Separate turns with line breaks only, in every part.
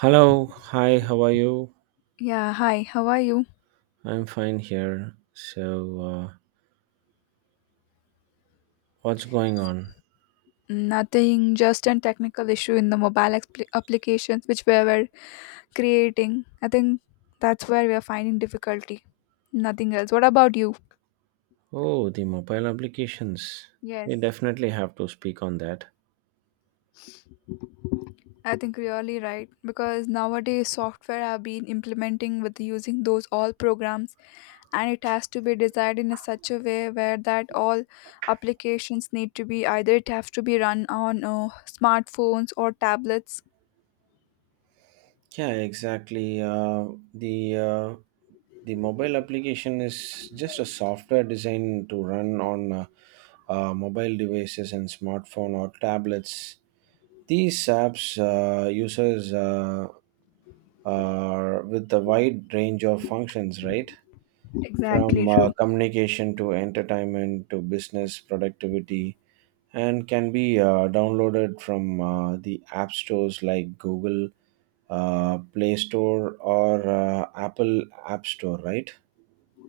Hello, hi, how are you?
Yeah, hi, how are you?
I'm fine here. So, uh, what's going on?
Nothing, just a technical issue in the mobile expli applications which we were creating. I think that's where we are finding difficulty. Nothing else. What about you?
Oh, the mobile applications.
Yes,
We definitely have to speak on that.
I think really right because nowadays software have been implementing with using those all programs and it has to be designed in a such a way where that all applications need to be either it has to be run on smartphones or tablets.
Yeah, exactly. The uh, the mobile application is just a software designed to run on mobile devices and smartphone or tablets. These apps users are with a wide range of functions, right? From
Exactly true.
communication to entertainment to business productivity and can be downloaded from the app stores like Google, Play Store, or Apple App Store, right?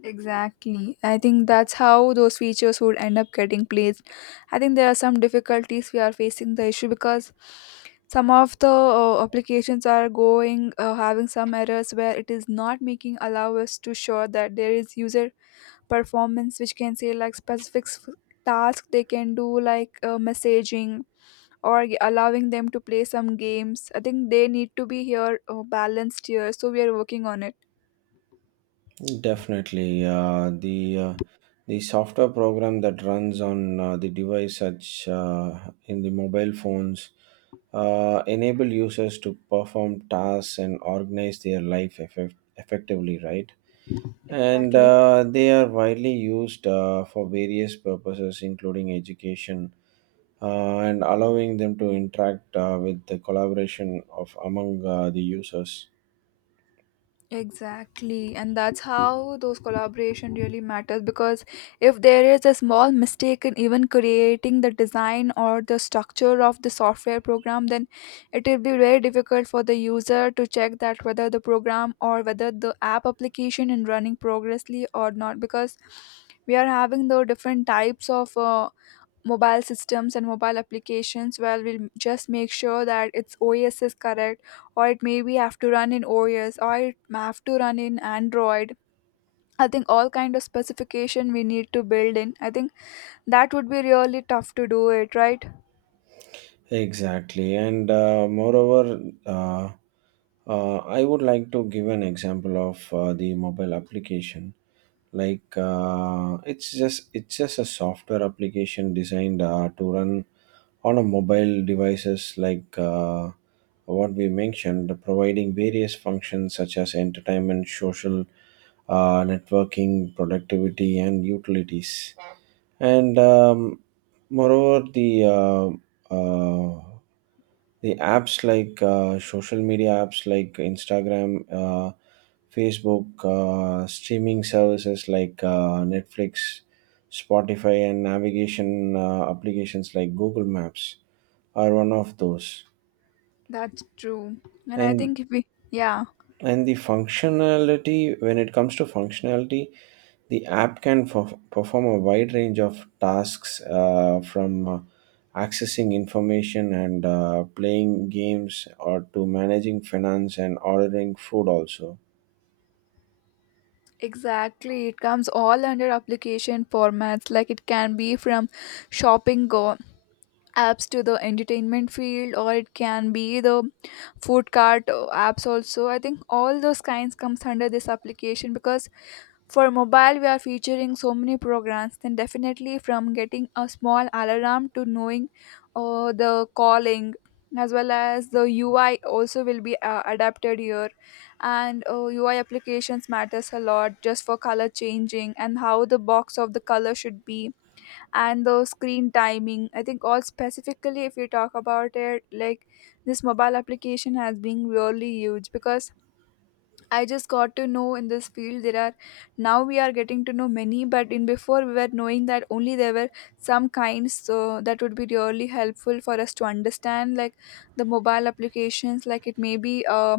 Exactly. I think that's how those features would end up getting placed. I think there are some difficulties we are facing the issue because some of the applications are going having some errors where it is not making allow us to show that there is user performance which can say like specific task they can do like messaging or allowing them to play some games. I think they need to be here balanced here so we are working on it.
Definitely. The software program that runs on the device, such in the mobile phones, enable users to perform tasks and organize their life effectively, right? And
Exactly.
they are widely used for various purposes, including education, and allowing them to interact with the collaboration of among the users.
Exactly, and that's how those collaboration really matters because if there is a small mistake in even creating the design or the structure of the software program, then it will be very difficult for the user to check that whether the program or whether the app application is running progressly or not because we are having the different types of mobile systems and mobile applications well we'll just make sure that its os is correct or it maybe have to run in os or it may have to run in android. I think all kind of specification we need to build in. I think that would be really tough to do it, right?
Exactly, and moreover I would like to give an example of the mobile application, like, it's just a software application designed to run on a mobile devices, like, what we mentioned, providing various functions such as entertainment, social, networking, productivity, and utilities. And moreover, uh, the apps like social media apps like Instagram, Facebook, streaming services like Netflix, Spotify, and navigation applications like Google Maps are one of those.
That's true, and I
and
think if we yeah
and the functionality, when it comes to functionality, the app can perform a wide range of tasks, from accessing information and playing games or to managing finance and ordering food also.
exactly it comes all under application formats like it can be from shopping go apps to the entertainment field or it can be the food cart apps also. I think all those kinds comes under this application because for mobile we are featuring so many programs then definitely from getting a small alarm to knowing the calling as well as the ui also will be adapted here, and ui applications matters a lot just for color changing and how the box of the color should be and the screen timing. I think all specifically if you talk about it like this mobile application has been really huge because I just got to know in this field there are now we are getting to know many but in before we were knowing that only there were some kinds, so that would be really helpful for us to understand like the mobile applications like it may be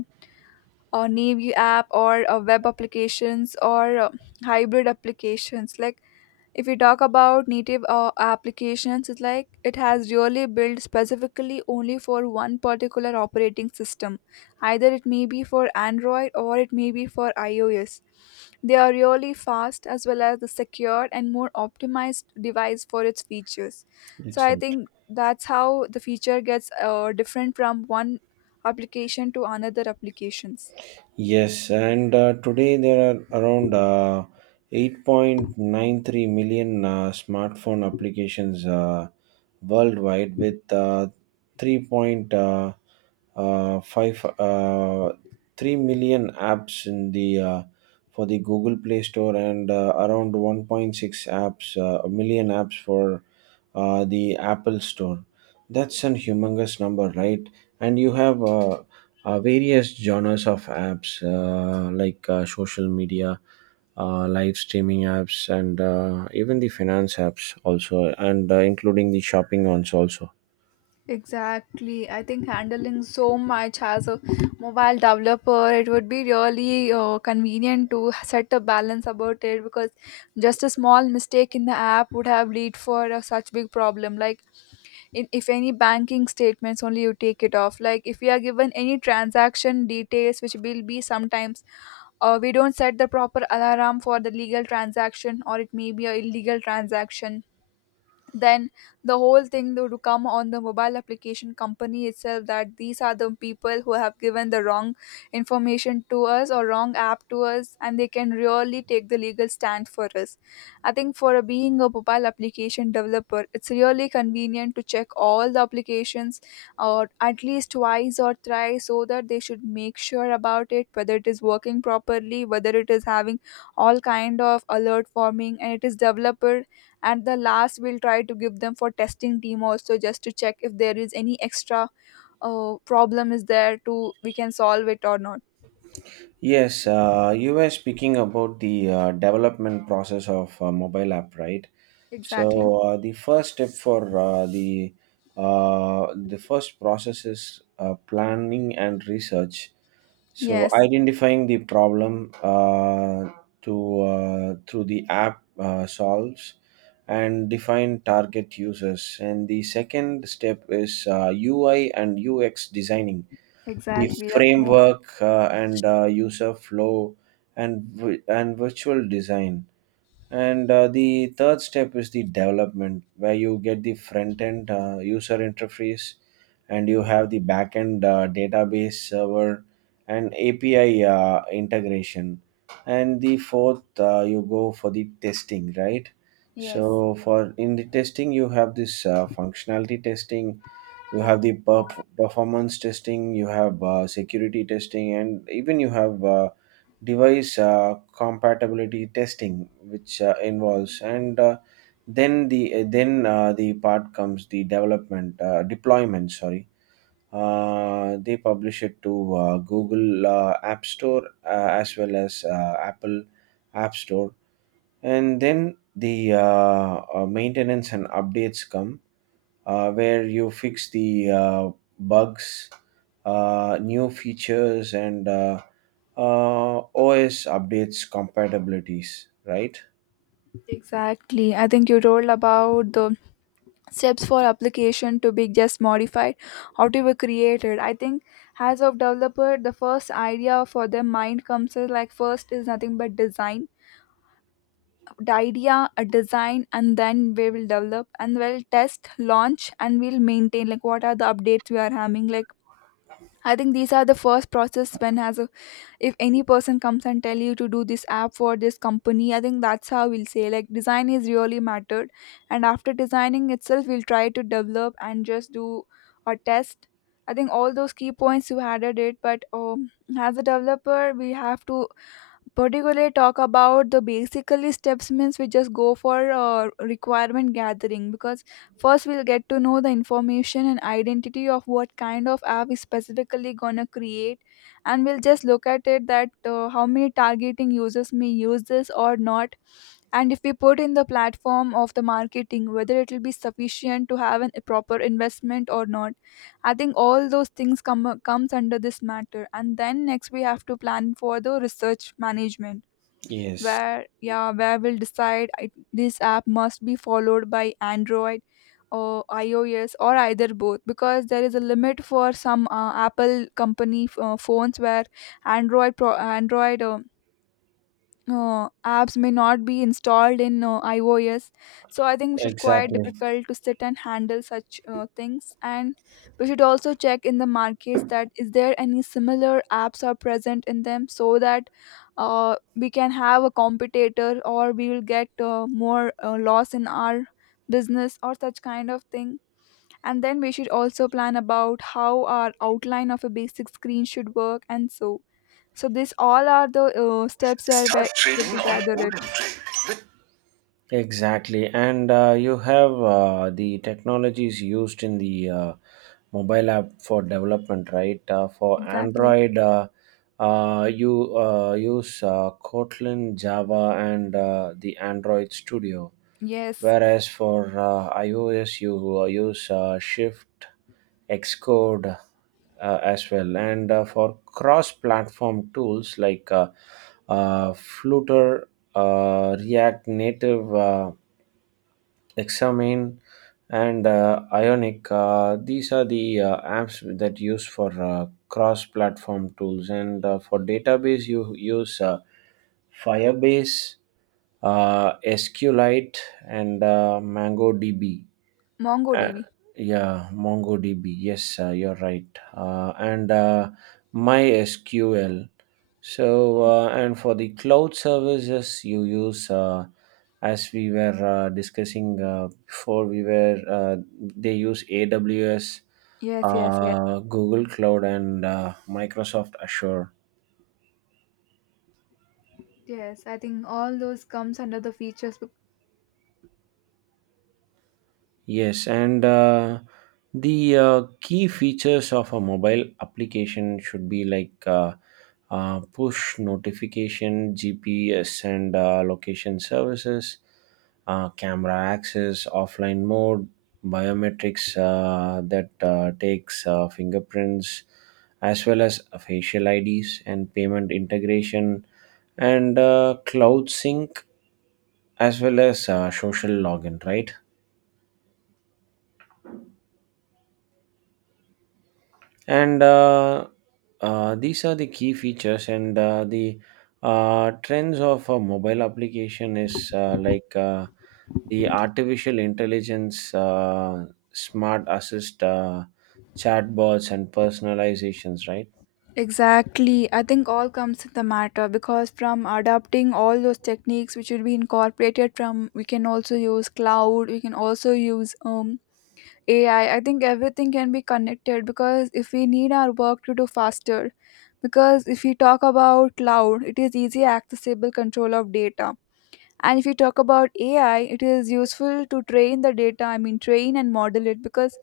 a navy app or a web applications or hybrid applications. Like if we talk about native applications, it's like it has really built specifically only for one particular operating system either it may be for android or it may be for ios. They are really fast as well as the secure and more optimized device for its features. So I
Exactly.
think that's how the feature gets different from one application to another applications.
Yes, and today there are around 8.93 million smartphone applications worldwide, with 3.5 uh, five, uh, 3 million apps in the for the Google Play Store, and around 1.6 apps million apps for the Apple Store. That's an humongous number, right? And you have various genres of apps like social media, live streaming apps, and even the finance apps also, and including the shopping ones also.
Exactly. I think handling so much as a mobile developer, it would be really convenient to set a balance about it because just a small mistake in the app would have lead for a such big problem. Like in, if any banking statements only you take it off. Like if we are given any transaction details, which will be sometimes we don't set the proper alarm for the legal transaction or it may be a illegal transaction, then the whole thing would come on the mobile application company itself that these are the people who have given the wrong information to us or wrong app to us and they can really take the legal stand for us. I think for a, being a mobile application developer it's really convenient to check all the applications or at least twice or thrice so that they should make sure about it whether it is working properly, whether it is having all kind of alert forming and it is developer, and the last we'll try to give them for testing team also just to check if there is any extra problem is there to we can solve it or not.
Yes, you were speaking about the development process of mobile app, right?
Exactly.
So the first step for the first process is planning and research. So
Yes.
identifying the problem to through the app solves and define target users. And the second step is UI and UX designing, the
Exactly, that's more.
framework and user flow and virtual design. And the third step is the development, where you get the front end user interface and you have the back end database server and API integration. And the fourth, you go for the testing, right?
Yes.
So, for in the testing, you have this functionality testing, you have the performance testing, you have security testing, and even you have device compatibility testing which involves. And the part comes the development deployment, sorry, they publish it to Google App Store as well as Apple App Store. And then the maintenance and updates come, where you fix the bugs, new features, and OS updates compatibilities, right?
Exactly, I think you told about the steps for application to be just modified, how to be created. I think as of developer the first idea for their mind comes is like first is nothing but design the idea a design and then we will develop and we'll test launch and we'll maintain like what are the updates we are having. Like I think these are the first process when has a if any person comes and tell you to do this app for this company. I think that's how we'll say like design is really mattered, and after designing itself we'll try to develop and just do a test. I think all those key points you added it, but as a developer we have to particularly talk about the basically steps means we just go for requirement gathering because first we'll get to know the information and identity of what kind of app is specifically gonna create and we'll just look at it that how many targeting users may use this or not, and if we put in the platform of the marketing whether it will be sufficient to have an, a proper investment or not. I think all those things come comes under this matter, and then next we have to plan for the research management
Yes,
where yeah where we'll decide I, this app must be followed by android or ios or either both because there is a limit for some apple company phones where android android apps may not be installed in iOS. So I think we should quite
exactly.
difficult to sit and handle such things. And we should also check in the markets that is there any similar apps are present in them so that we can have a competitor or we will get more loss in our business or such kind of thing, and then we should also plan about how our outline of a basic screen should work and so so these all are the steps are
Start
where
trading
we
on
gather
Odin
it.
Trade. Exactly, and you have the technologies used in the mobile app for development, right? For
Exactly.
Android, you use Kotlin, Java, and the Android Studio.
Yes.
Whereas for iOS, you use Shift, Xcode as well. And for cross platform tools like Flutter, React Native, hexamine, and ionic, these are the apps that use for cross platform tools. And for database you use Firebase, SQLite, and MongoDB. uh,
MongoDB.
yeah, MongoDB. Yes, you're right. And MySQL. So, and for the cloud services, you use, as we were discussing before, they use AWS,
Yes, yes, yes.
Google Cloud, and Microsoft Azure.
Yes, I think all those comes under the features. Bec-
Yes, and the key features of a mobile application should be like push notification, GPS, and location services, camera access, offline mode, biometrics that takes fingerprints, as well as facial IDs and payment integration, and cloud sync, as well as social login, right? And these are the key features. And the trends of a mobile application is like the artificial intelligence, smart assist, chatbots, and personalizations, right?
Exactly. I think all comes in the matter because from adapting all those techniques which will be incorporated from we can also use cloud, we can also use AI. I think everything can be connected because if we need our work to do faster, because if we talk about cloud, it is easy accessible control of data. And if you talk about ai it is useful to train the data, I mean train and model it because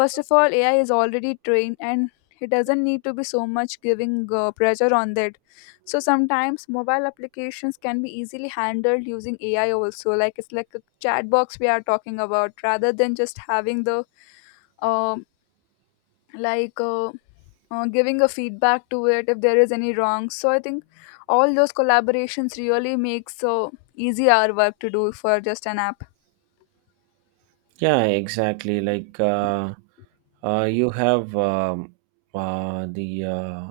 first of all ai is already trained and it doesn't need to be so much giving pressure on that. So sometimes mobile applications can be easily handled using ai also like it's like a chat box we are talking about rather than just having the um like uh, giving a feedback to it if there is any wrong. So I think all those collaborations really makes so easy our work to do for just an app.
Yeah, exactly. Like you have uh, the uh,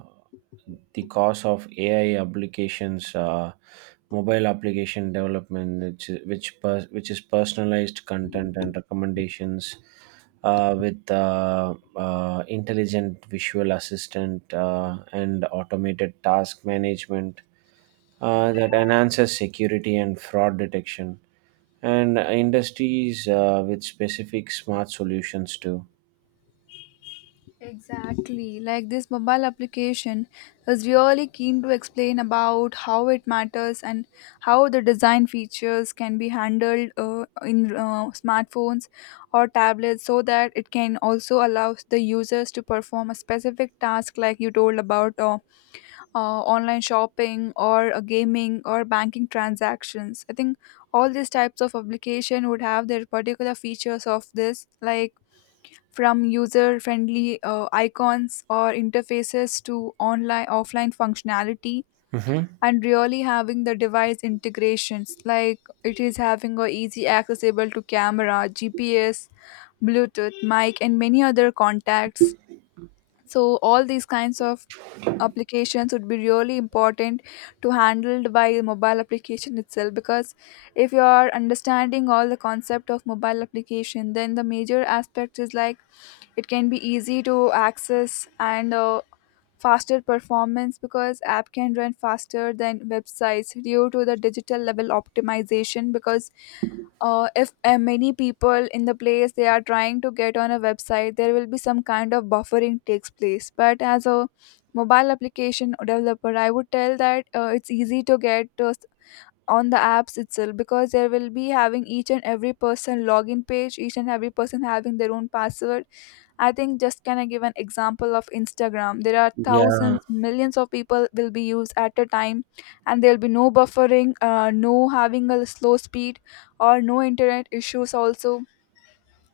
the cost of AI applications, mobile application development, which is personalized content and recommendations with intelligent visual assistant and automated task management that enhances security and fraud detection and industries with specific smart solutions too.
Exactly. Like this mobile application is really keen to explain about how it matters and how the design features can be handled in smartphones or tablets so that it can also allow the users to perform a specific task like you told about online shopping or gaming or banking transactions. I think all these types of application would have their particular features of this, like from user-friendly icons or interfaces to online offline functionality,
Hmm.
and really having the device integrations like it is having a easy accessible to camera gps bluetooth mic and many other contacts. So all these kinds of applications would be really important to handled by the mobile application itself because if you are understanding all the concept of mobile application then the major aspect is like it can be easy to access and faster performance because app can run faster than websites due to the digital level optimization because if many people in the place they are trying to get on a website there will be some kind of buffering takes place but as a mobile application developer I would tell that it's easy to get on the apps itself because there will be having each and every person login page, each and every person having their own password. I think just can I give an example of Instagram? There are
Yeah.
thousands, millions of people will be used at a time, and there'll be no buffering, no having a slow speed, or no internet issues also.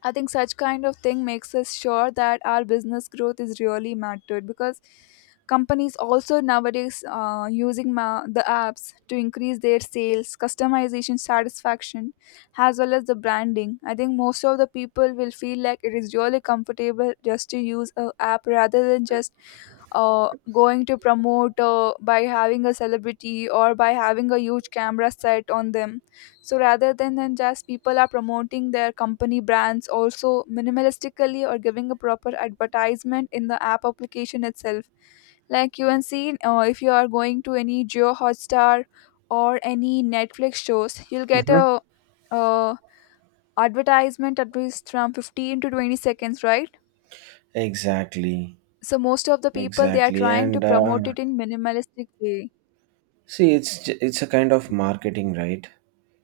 I think such kind of thing makes us sure that our business growth is really mattered because companies also nowadays the apps to increase their sales, customization satisfaction, as well as the branding. I think most of the people will feel like it is really comfortable just to use a app rather than just going to promote by having a celebrity or by having a huge camera set on them, so rather than just people are promoting their company brands also minimalistically or giving a proper advertisement in the app application itself. Like you can see, if you are going to any Geo Hotstar or any Netflix shows, you'll get
Mhm.
uh advertisement at least from 15 to 20 seconds, right?
Exactly.
So most of the people they are
Exactly.
trying to
And
promote it in minimalistic way.
see, it's a kind of marketing, right?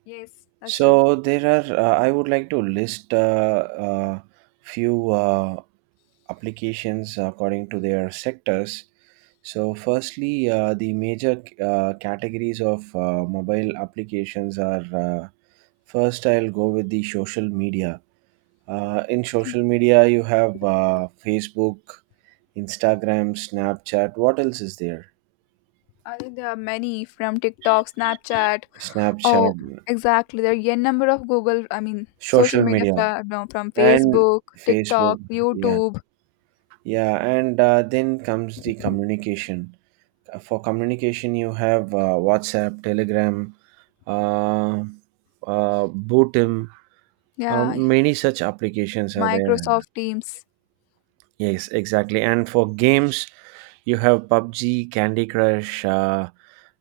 Yes, that's true.
So there are. I would like to list a uh, few applications according to their sectors. So, firstly, the major categories of mobile applications are first, I'll go with the social media. In social media, you have Facebook, Instagram, Snapchat. What else is there?
I think there are many from TikTok, Snapchat. Oh,
Snapchat,
exactly. There are n number of
social media,
no, from
and
Facebook,
Facebook.
TikTok,
Yeah,
YouTube,
yeah, and then comes the communication. For communication, you have WhatsApp, Telegram, uh, Bootim.
yeah,
Many such applications are there.
Microsoft Teams.
Yes, exactly. And for games, you have PUBG, Candy Crush. Uh,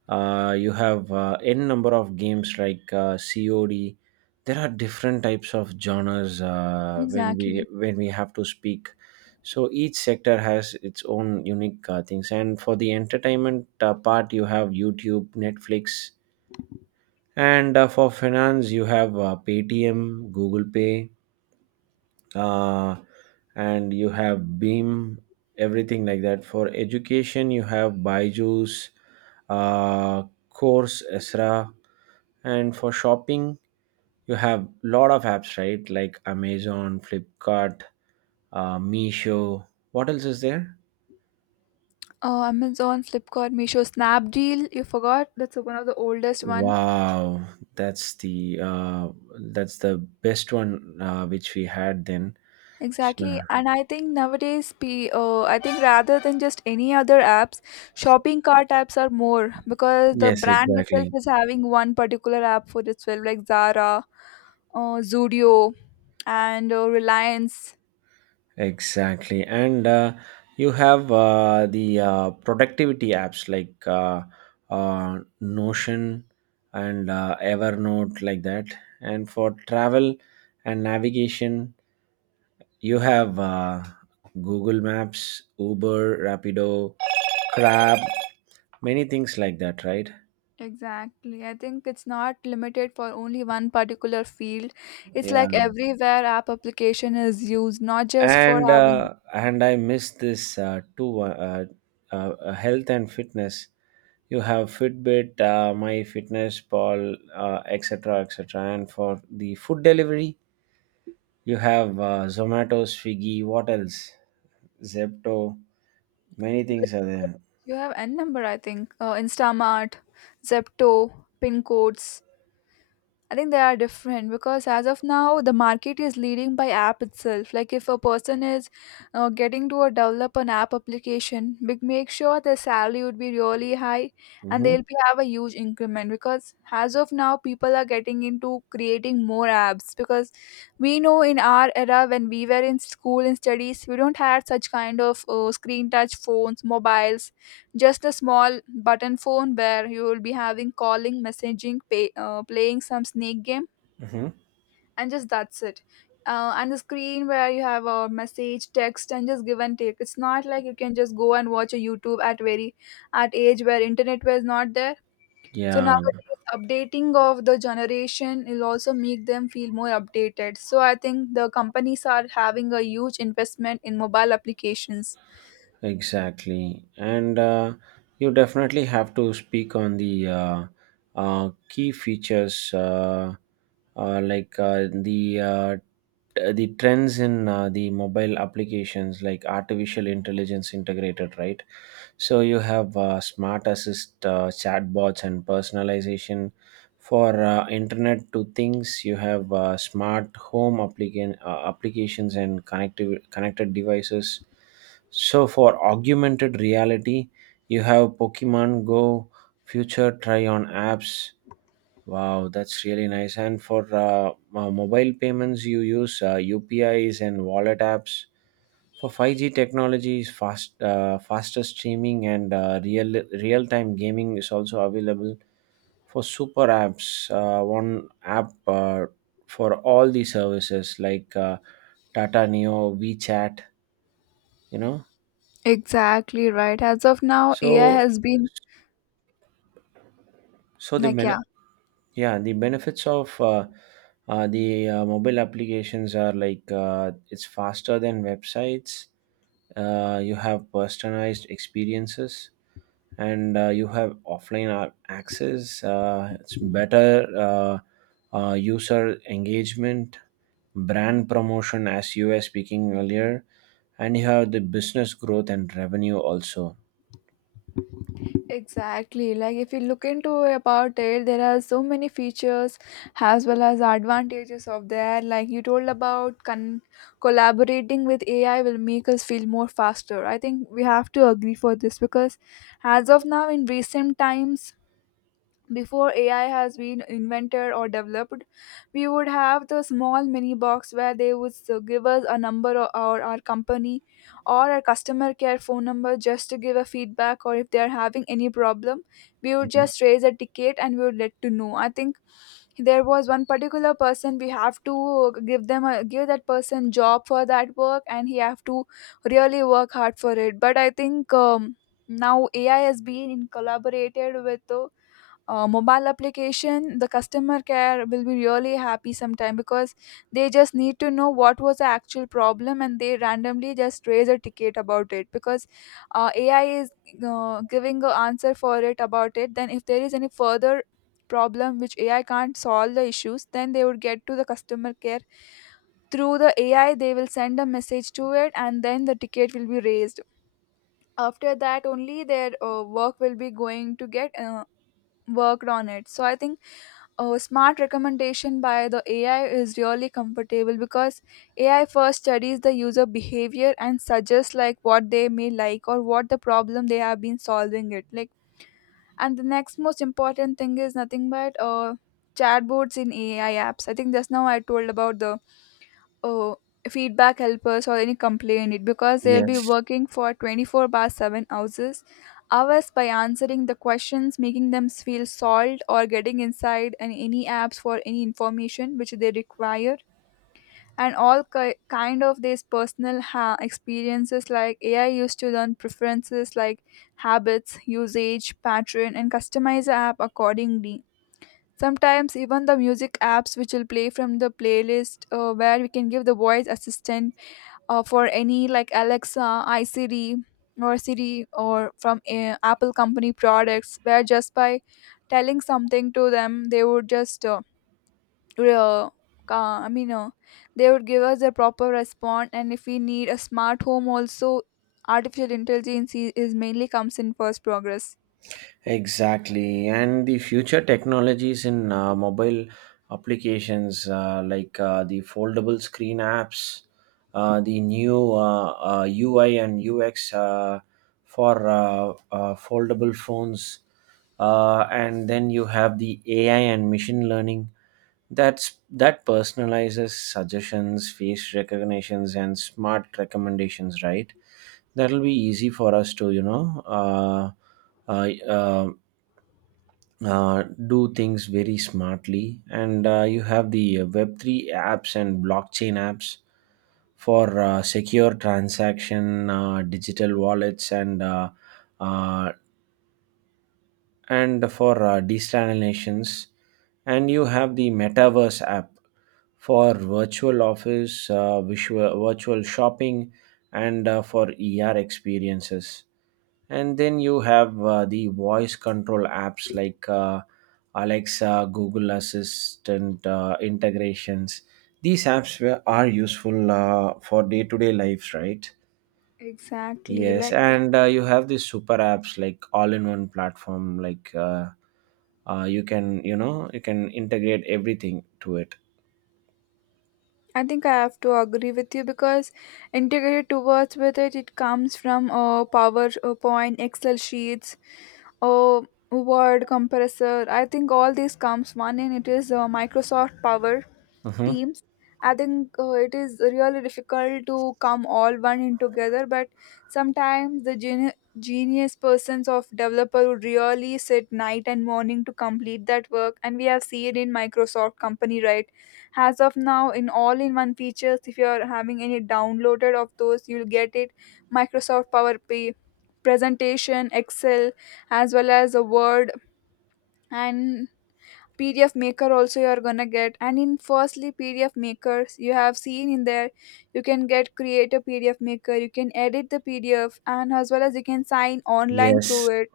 uh, You have n number of games like COD. There are different types of genres when we
Exactly.
when we have to speak. So each sector has its own unique things. And for the entertainment part, you have YouTube, Netflix, and for finance, you have Paytm, Google Pay, uh, and you have Beam, everything like that. For education, you have Byju's, uh, Course, Esra, and for shopping, you have lot of apps, right? Like Amazon, Flipkart, Meesho. What else is there?
Oh, Amazon, Flipkart, Meesho, Snapdeal. You forgot? That's one of the oldest one.
Wow, that's the uh, that's the best one which we had then.
Exactly.
So,
And I think nowadays, I think rather than just any other apps, shopping cart apps are more because the
yes,
brand itself
exactly.
is having one particular app for itself, like Zara, Zudio, and Reliance.
Exactly. And you have the productivity apps like Notion and Evernote, like that. And for travel and navigation, you have Google Maps, Uber, Rapido, Crab, many things like that, right?
Exactly. I think it's not limited for only one particular field. It's
Yeah.
like everywhere app application is used, not just for having.
And I miss this too. Health and fitness, you have Fitbit, My Fitness Pal, etc., etc. And for the food delivery, you have Zomato, Swiggy. What else? Zepto. Many things are there.
You have N number, I think. Instamart, Zepto, pin codes. I think they are different because as of now, the market is leading by app itself. Like if a person is getting to a develop an app application, make sure their salary would be really high and
Mm-hmm.
they'll be have a huge increment because as of now, people are getting into creating more apps because we know in our era when we were in school and studies, we don't had such kind of screen touch phones, mobiles, just a small button phone where you will be having calling, messaging, pay, playing some snake game
Mm-hmm.
and just that's it. And the screen where you have a message text and just give and take, it's not like you can just go and watch a YouTube at very at age where internet was not there. So
Yeah.
nowadays updating of the generation will also make them feel more updated, so I think the companies are having a huge investment in mobile applications.
Exactly. And you definitely have to speak on the key features, like the trends in the mobile applications, like artificial intelligence integrated, right? So you have smart assist, chatbots, and personalization. For internet to things, you have smart home applications and connected devices. So for augmented reality, you have Pokemon Go, future try on apps. Wow, that's really nice. And for mobile payments, you use UPIs and wallet apps. For 5G technologies, faster streaming and real time gaming is also available. For super apps, one app for all the services like Tata Neo, WeChat, you know.
Exactly, right. As of now, AI
So
has been
so the
like, yeah.
benefits. Yeah, the benefits of the mobile applications are like it's faster than websites. You have personalized experiences, and you have offline access. It's better user engagement, brand promotion, as you were speaking earlier, and you have the business growth and revenue also.
Exactly. Like if you look into about it, there are so many features as well as advantages of that. Like you told about collaborating with AI will make us feel more faster. I think we have to agree for this because as of now in recent times, before AI has been invented or developed, we would have the small mini box where they would give us a number or our company or our customer care phone number just to give a feedback, or if they are having any problem, we would
Mhm.
just raise a ticket and we would let to know. I think there was one particular person we have to give them a give that person job for that work and he have to really work hard for it. But I think now AI has been in collaborated with. Mobile application, the customer care will be really happy sometime because they just need to know what was the actual problem and they randomly just raise a ticket about it because AI is giving an answer for it about it. Then if there is any further problem which AI can't solve the issues, then they would get to the customer care through the AI, they will send a message to it and then the ticket will be raised. After that only their work will be going to get worked on it. So I think a smart recommendation by the AI is really comfortable because AI first studies the user behavior and suggests like what they may like or what the problem they have been solving it like. And the next most important thing is nothing but chatbots in AI apps. I think just now I told about the oh, feedback helpers or any complaint it because they'll be
Yes.
working for 24 by 7 houses hours by answering the questions, making them feel solved or getting inside and any apps for any information which they require. And all kind of these personal experiences like AI used to learn preferences like habits, usage pattern, and customize the app accordingly. Sometimes even the music apps which will play from the playlist, where we can give the voice assistant for any like Alexa, iSiri, or Siri, or from Apple company products, where just by telling something to them, they would just, re- uh, I mean, uh, they would give us a proper response. And if we need a smart home, also artificial intelligence is mainly comes in first progress.
Exactly. And the future technologies in mobile applications, like the foldable screen apps, the new UI and UX for foldable phones, and then you have the AI and machine learning that's that personalizes suggestions, face recognitions, and smart recommendations. Right, that'll be easy for us to, you know, uh, uh, do things very smartly. And you have the web3 apps and blockchain apps for secure transaction, digital wallets, uh, and for desalinations, and you have the metaverse app for virtual office, virtual shopping, and for experiences. And then you have the voice control apps like Alexa, Google Assistant integrations. These are useful for day-to-day lives, right?
Exactly,
Yes,
like
and you have these super apps like all-in-one platform. Like you can, you know, you can integrate everything to it.
I think I have to agree with you because integrated towards with it, it comes from PowerPoint, Excel sheets, uh, Word compressor. I think all these comes one in it is Microsoft Power
Hmm.
Teams. I think it is really difficult to come all one in together, but sometimes the genius persons of developer would really sit night and morning to complete that work and we have seen in Microsoft company, right? As of now in all in one features, if you are having any downloaded of those, you'll get it. Microsoft Power Pay, presentation, Excel, as well as a Word and PDF maker also you are gonna get. And in firstly PDF makers you have seen in there, you can get create a PDF maker, you can edit the PDF, and as well as you can sign online through
Yes,
it.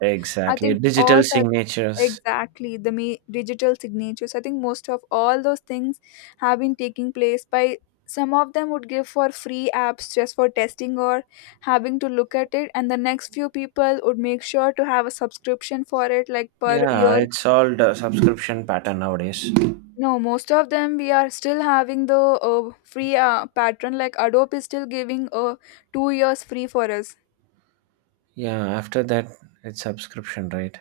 I
exactly.
think all
Digital
such
signatures.
exactly the me digital signatures, I think most of all those things have been taking place by some of them would give for free apps just for testing or having to look at it, and the next few people would make sure to have a subscription for it like per
Yeah,
year.
it's all the subscription pattern nowadays.
No, most of them we are still having the free pattern. Like Adobe is still giving 2 years free for us.
Yeah, after that, it's subscription, right?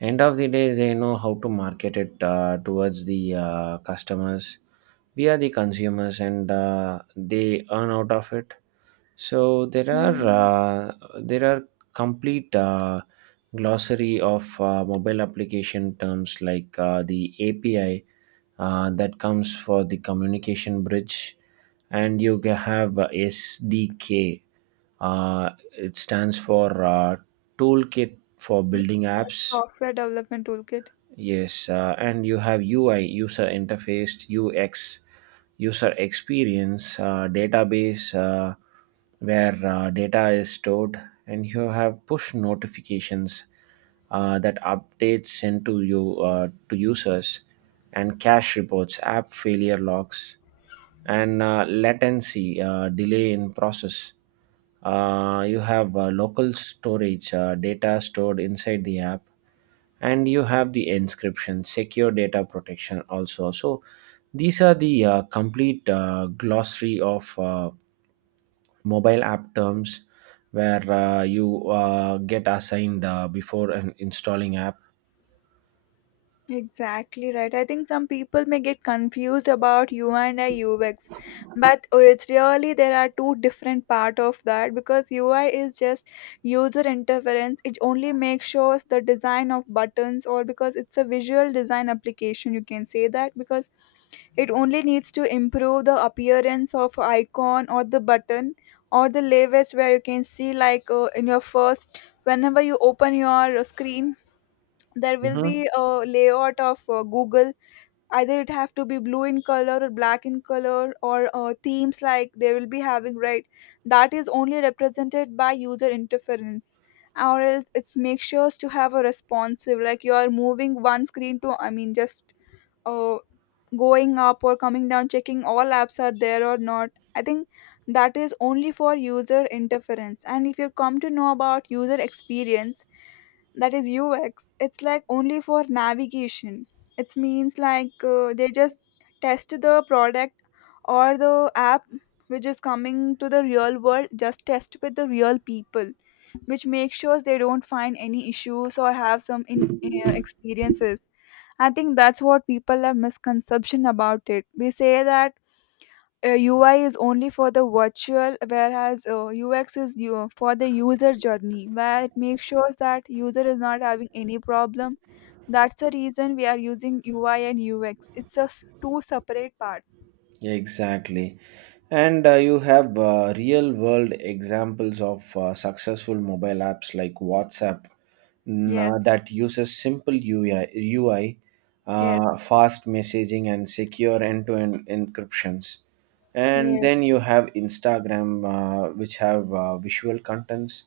End of the day, they know how to market it towards the customers. We are the consumers, and they earn out of it. So
Mm,
there are complete glossary of mobile application terms like the API that comes for the communication bridge, and have SDK. Uh, it stands for toolkit for
yeah,
building apps.
software development toolkit.
Yes, and you have UI, user interface, UX, user experience, database, where data is stored, and you have push notifications that updates sent to you to users, and cache reports, app failure logs, and latency, delay in process. You have local storage, data stored inside the app, and you have the inscription secure data protection also. So these are the complete glossary of mobile app terms where you get assigned before an installing app.
Exactly right. I think some people may get confused about UI and UX, but it's really there are two different part of that because UI is just user interference. It only makes sure the design of buttons or because it's a visual design application. You can say that because it only needs to improve the appearance of icon or the button or the layouts where you can see like, in your first, whenever you open your screen, there will
Mhm.
be a layout of Google, either it have to be blue in color or black in color or themes like they will be having, right? That is only represented by user interference. Or else it's make sure to have a responsive like you are moving one screen to, I mean just uh, going up or coming down, checking all apps are there or not. I think that is only for user interference. And if you come to know about user experience, that is UX, it's like only for navigation. It means like they just test the product or the app which is coming to the real world, just test with the real people, which makes sure they don't find any issues or have some experiences. I think that's what people have misconception about it. We say that UI is only for the virtual, whereas UX is for the user journey, where it makes sure that user is not having any problem. That's the reason we are using UI and UX. It's just two separate parts.
Exactly. And you have real world examples of successful mobile apps like WhatsApp,
Yes,
that uses simple UI, UI
yes,
uh, fast messaging, and secure end to end encryptions. And then
yes.
you have Instagram, which have visual contents,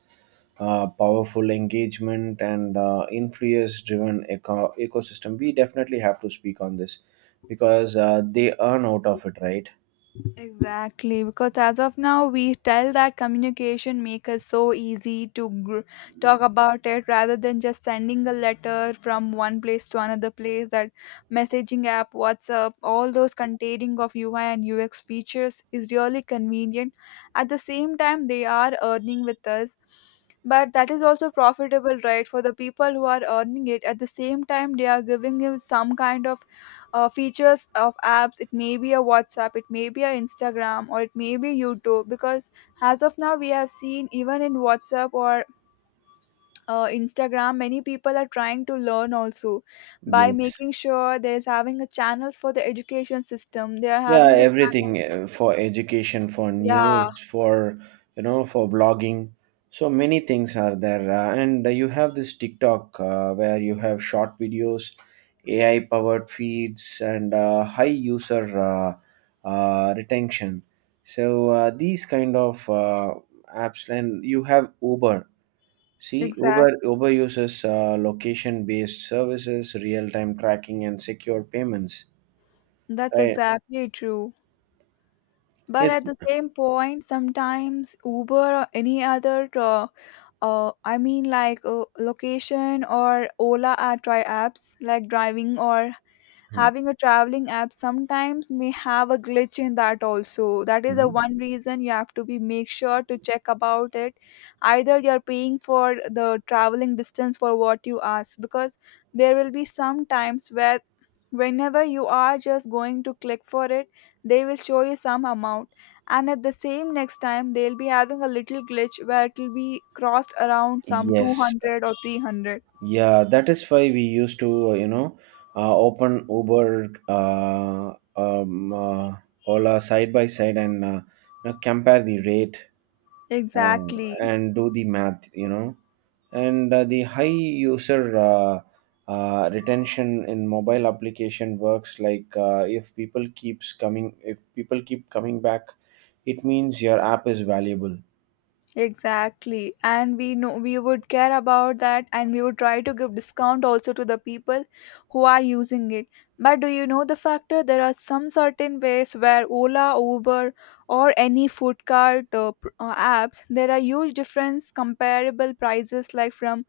powerful engagement, and influence driven ecosystem. We definitely have to speak on this because they earn out of it, right?
Exactly, because as of now, we tell that communication make us so easy to talk about it rather than just sending a letter from one place to another place. That messaging app, WhatsApp, all those containing of UI and UX features is really convenient. At the same time, they are earning with us, but that is also profitable, right? For the people who are earning it, at the same time, they are giving you some kind of features of apps. It may be a WhatsApp, it may be a Instagram, or it may be YouTube. Because as of now we have seen, even in WhatsApp or Instagram, many people are trying to learn also by
Yes.
making sure there is having a channels for the education system. They are
Yeah,
having the
everything
channels,
for education, for
yeah,
news, for you know, for blogging. So many things are there, and you have this TikTok where you have short videos, AI powered feeds, and high user retention. So these kind of apps, and you have Uber. See, Uber
exact,
Uber uses location based services, real time tracking, and secure payments.
that's
Right?
exactly true. But
It's...
at the same point, sometimes Uber or any other, I mean, like location or Ola are try apps like driving or
Mhm.
having a traveling app, sometimes may have a glitch in that also. That is the
Mhm.
one reason you have to be make sure to check about it, either you're paying for the traveling distance for what you ask. Because there will be some times where whenever you are just going to click for it, they will show you some amount, and at the same next time they'll be having a little glitch where it will be crossed around some
Yes,
200 or 300.
yeah, that is why we used to, you know, open Uber, Ola side by side and you know, compare the rate, uh,
Exactly.
and do the math, you know. And the high user retention in mobile application works like if people keeps coming, if people keep coming back, it means your app is valuable.
Exactly. And we know we would care about that, and we would try to give discount also to the people who are using it. But do you know the factor? There are some certain ways where Ola, Uber or any food cart apps, there are huge difference comparable prices, like from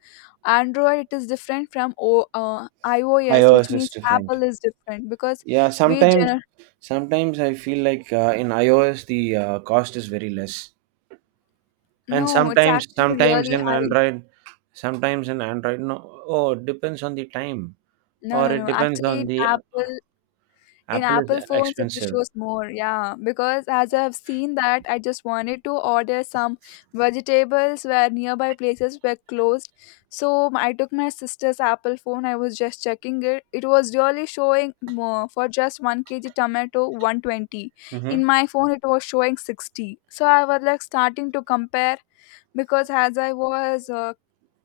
Android it is different from iOS, which
iOS is
means
different.
Apple is different. Because
Yeah,
we
sometimes
gener-
sometimes I feel like in iOS the cost is very less, and
no, it's
sometimes
actually
sometimes
really
in
high.
Android, sometimes in Android. No, oh, it depends on the time
No,
or
no,
it
no.
depends
Actually,
on
in
the
Apple, in
Apple is
Apple phones it
expensive.
shows more, yeah. Because as I've seen that, I just wanted to order some vegetables where nearby places were closed, so I took my sister's Apple phone. I was just checking it, it was really showing more for just 1 kg tomato 120.
Hmm.
In my phone it was showing 60, so I was like starting to compare. Because as I was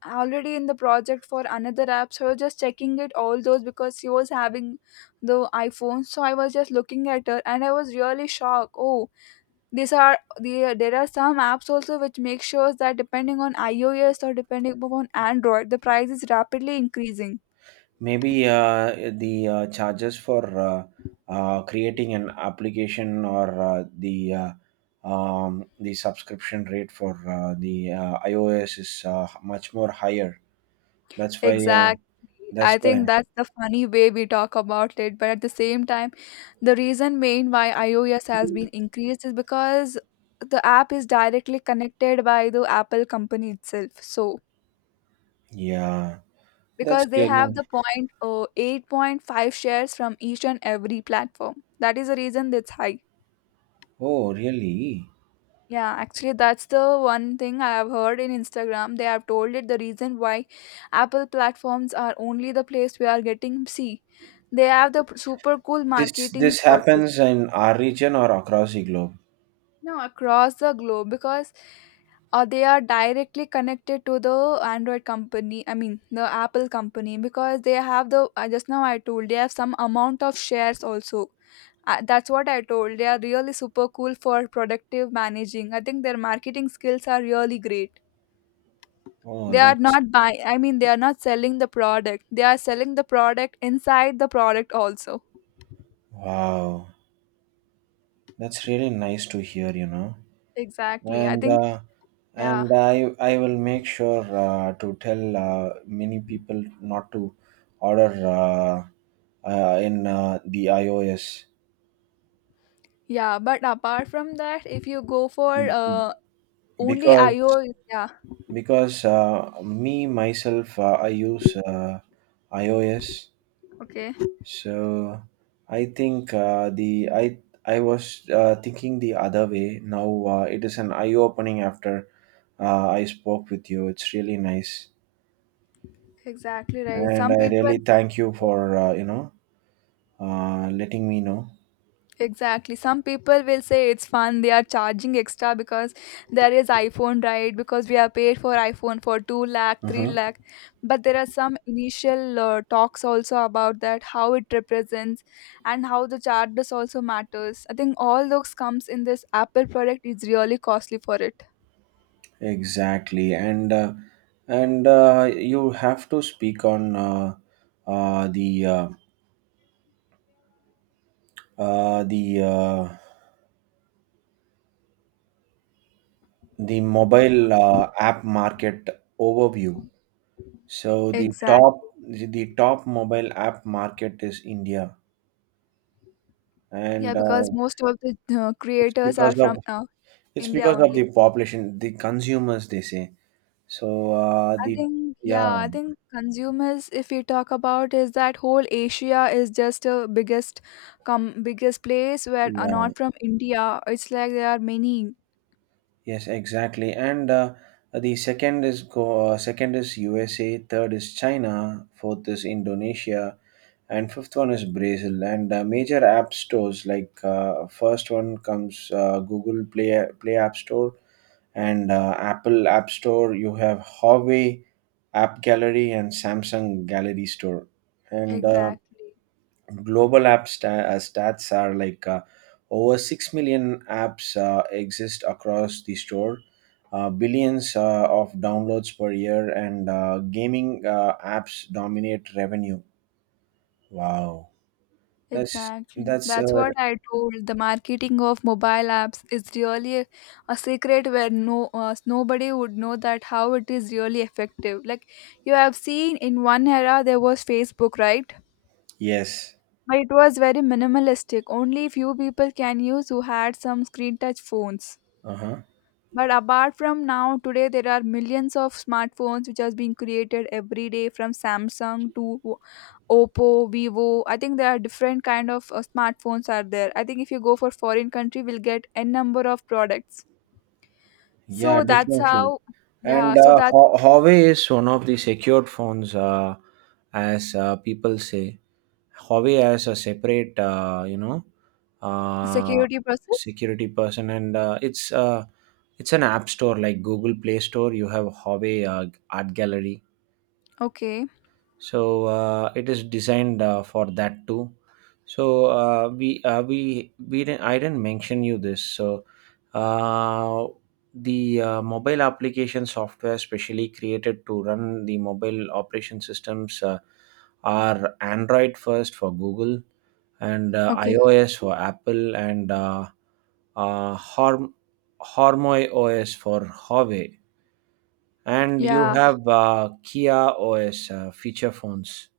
already in the project for another app, so I was just checking it all those because she was having the iPhone, so I was just looking at her and I was really shocked. Oh, these are the there are some apps also which make sure that depending on iOS or depending upon Android, the price is rapidly increasing.
Maybe the charges for creating an application or the subscription rate for the iOS is much more higher. That's why.
Exactly.
That's
I
why.
think that's the funny way we talk about it. But at the same time, the reason main why iOS has been increased is because the app is directly connected by the Apple company itself. So
Yeah, that's
because they have
really...
the point 8.5 shares from each and every platform. That is the reason that's high.
Oh, really?
Yeah, actually, that's the one thing I have heard in Instagram. They have told it the reason why Apple platforms are only the place we are getting, see. They have the super cool
This
marketing
this
process.
happens in our region or across the globe?
You know, across the globe. Because they are directly connected to the Android company. I mean, the Apple company, because they have the just now I told, they have some amount of shares also. That's what I told. They are really super cool for productive managing. I think their marketing skills are really great.
Oh,
They are
that's
not buying, I mean, they are not selling the product. They are selling the product inside the product also.
wow. That's really nice to hear, you know.
Exactly. I
And
think,
uh,
yeah.
and I I will make sure to tell many people not to order in the iOS,
Yeah. But apart from that, if you go for only
because
iOS, yeah.
because me myself I use iOS.
Okay.
So I think uh, the I I was thinking the other way. Now it is an eye opening after I spoke with you. It's really nice,
Exactly right.
and
Some
I
people.
really thank you for you know, letting me know.
Exactly. Some people will say it's fun. They are charging extra because there is iPhone, right? Because we are paid for iPhone for 2 lakh, 3
Hmm.
lakh. But there are some initial talks also about that, how it represents and how the charges also matters. I think all those comes in this Apple product is really costly for it.
Exactly, and you have to speak on uh, the uh, uh, the uh, the mobile app market overview. So the
Exactly.
top the the top mobile app market is India,
Yeah,
and
because most of the
it's
creators are
because of
from India
the
only.
population, the consumers they say. So
I
the
think,
yeah.
yeah, I think consumers, if we talk about, is that whole Asia is just a biggest, com biggest place where are
Yeah.
not from India. It's like there are many.
Yes, exactly, and the second is USA, third is China, fourth is Indonesia, and fifth one is Brazil. And major app stores like first one comes Google Play App Store, and Apple App Store. You have Huawei App Gallery and Samsung Gallery Store. And
Exactly.
global stats are like over 6 million apps exist across the store, billions of downloads per year, and gaming apps dominate revenue. Wow.
Exactly.
That's
That's what I told. The marketing of mobile apps is really a secret where no nobody would know that how it is really effective. Like you have seen in one era there was Facebook, right?
Yes.
But it was very minimalistic. Only few people can use who had some screen touch phones.
Uh-huh.
But apart from now, today there are millions of smartphones which has been created every day from Samsung to Oppo, Vivo. I think there are different kind of smartphones are there. I think if you go for foreign country, we'll get n number of products.
Yeah,
So that's
definitely.
how, yeah.
And
So that
Huawei is one of the secured phones, as people say. Huawei has a separate, you know, uh,
security process.
security person, and it's an app store like Google Play Store. You have Huawei Art Gallery,
Okay.
so it is designed for that too. So we didn't, I didn't mention you this. So uh, the mobile application software specially created to run the mobile operation systems are Android first for Google, and
Okay.
iOS for Apple, and uh, Harm, Harmony OS for Huawei, and you
Yeah.
have Kia OS feature phones.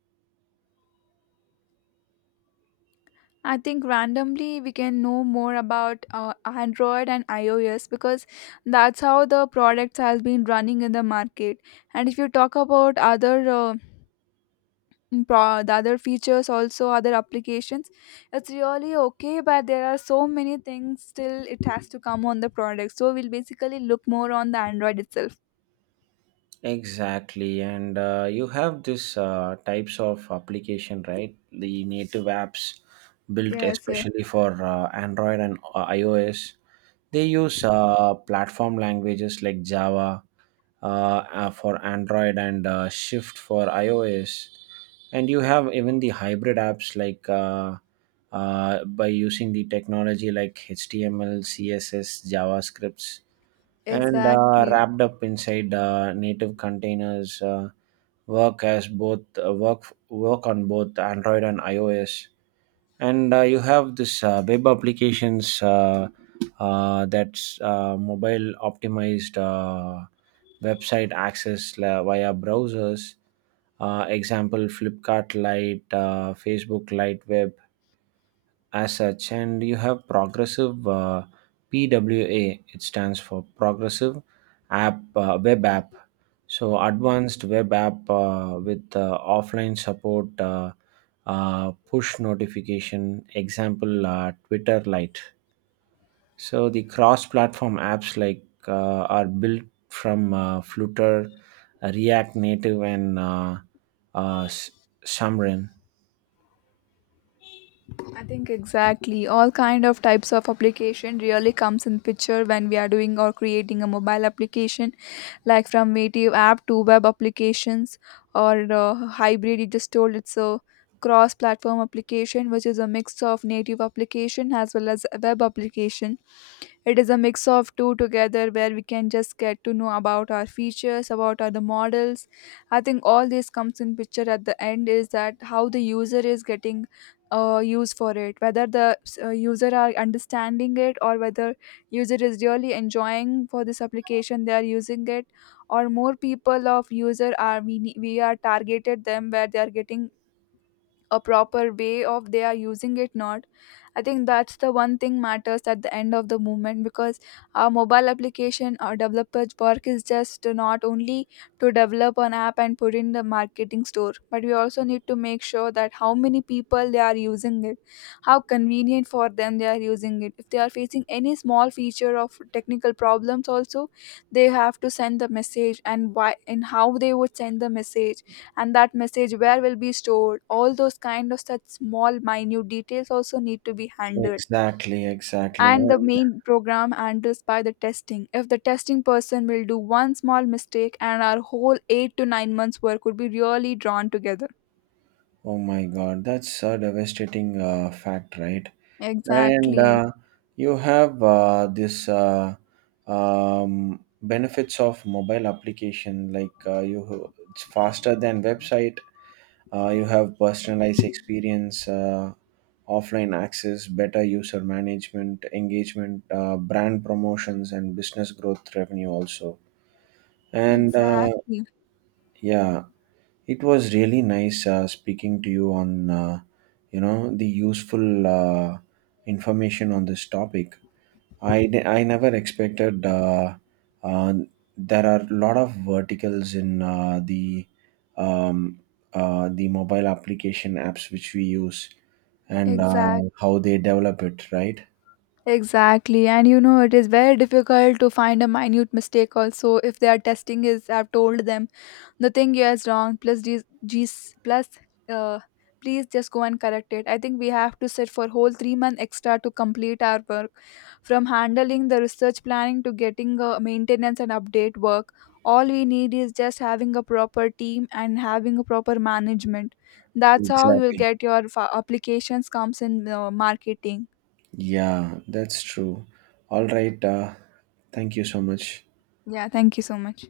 I think randomly we can know more about Android and iOS because that's how the products has been running in the market. And if you talk about other the other features also other applications, it's really okay. But there are so many things still it has to come on the product. So we'll basically look more on the Android itself.
Exactly, and you have this types of application, right? The native apps built
Yes, yes,
especially for Android and iOS. They use platform languages like Java, for Android, and Shift for iOS. And you have even the hybrid apps like by using the technology like HTML, CSS, JavaScripts, and
exactly.
wrapped up inside native containers, work as both work work on both Android and iOS. And you have this web applications, that's mobile optimized website access via browsers, example Flipkart Lite, Facebook Lite Web as such. And you have progressive, PWA, it stands for progressive app web app. So advanced web app with offline support, push notification, example Twitter Lite. So the cross platform apps like are built from Flutter, React Native, and uh, S- Xamarin.
I think exactly all kind of types of application really comes in picture when we are doing or creating a mobile application, like from native app to web applications, or hybrid. You just told it's a cross-platform application, which is a mix of native application as well as a web application. It is a mix of two together where we can just get to know about our features, about our the models. I think all this comes in picture at the end is that how the user is getting use for it, whether the user are understanding it, or whether user is really enjoying for this application they are using it, or more people of user are we are targeted them where they are getting a proper way of they are using it, not. I think that's the one thing matters at the end of the movement. Because our mobile application or developer's work is just not only to develop an app and put in the marketing store, but we also need to make sure that how many people they are using it, how convenient for them they are using it. If they are facing any small feature of technical problems also, they have to send the message, and why and how they would send the message, and that message where will be stored, all those kind of such small minute details also need to be handled.
Exactly, exactly.
And the main program handles by the testing. If the testing person will do one small mistake and our whole 8 to 9 months work would be really drawn together,
Oh my God, that's a devastating fact, right? And
exactly.
you have this benefits of mobile application, like you it's faster than website. You have personalized experience, offline access, better user management, engagement, brand promotions, and business growth revenue also. And
Exactly,
yeah, it was really nice speaking to you on, you know, the useful information on this topic. I never expected uh, there are a lot of verticals in um, the mobile application apps which we use, and
exact,
how they develop it, right?
exactly. And you know, it is very difficult to find a minute mistake also. If their testing is, I've told them, nothing here is wrong plus these g's plus uh please, just go and correct it. I think we have to sit for whole 3 month extra to complete our work, from handling the research planning to getting maintenance and update work. All we need is just having a proper team and having a proper management. That's how you'll
Exactly.
get your applications comes in marketing.
Yeah, that's true. All right. Thank you so much.
Yeah, thank you so much.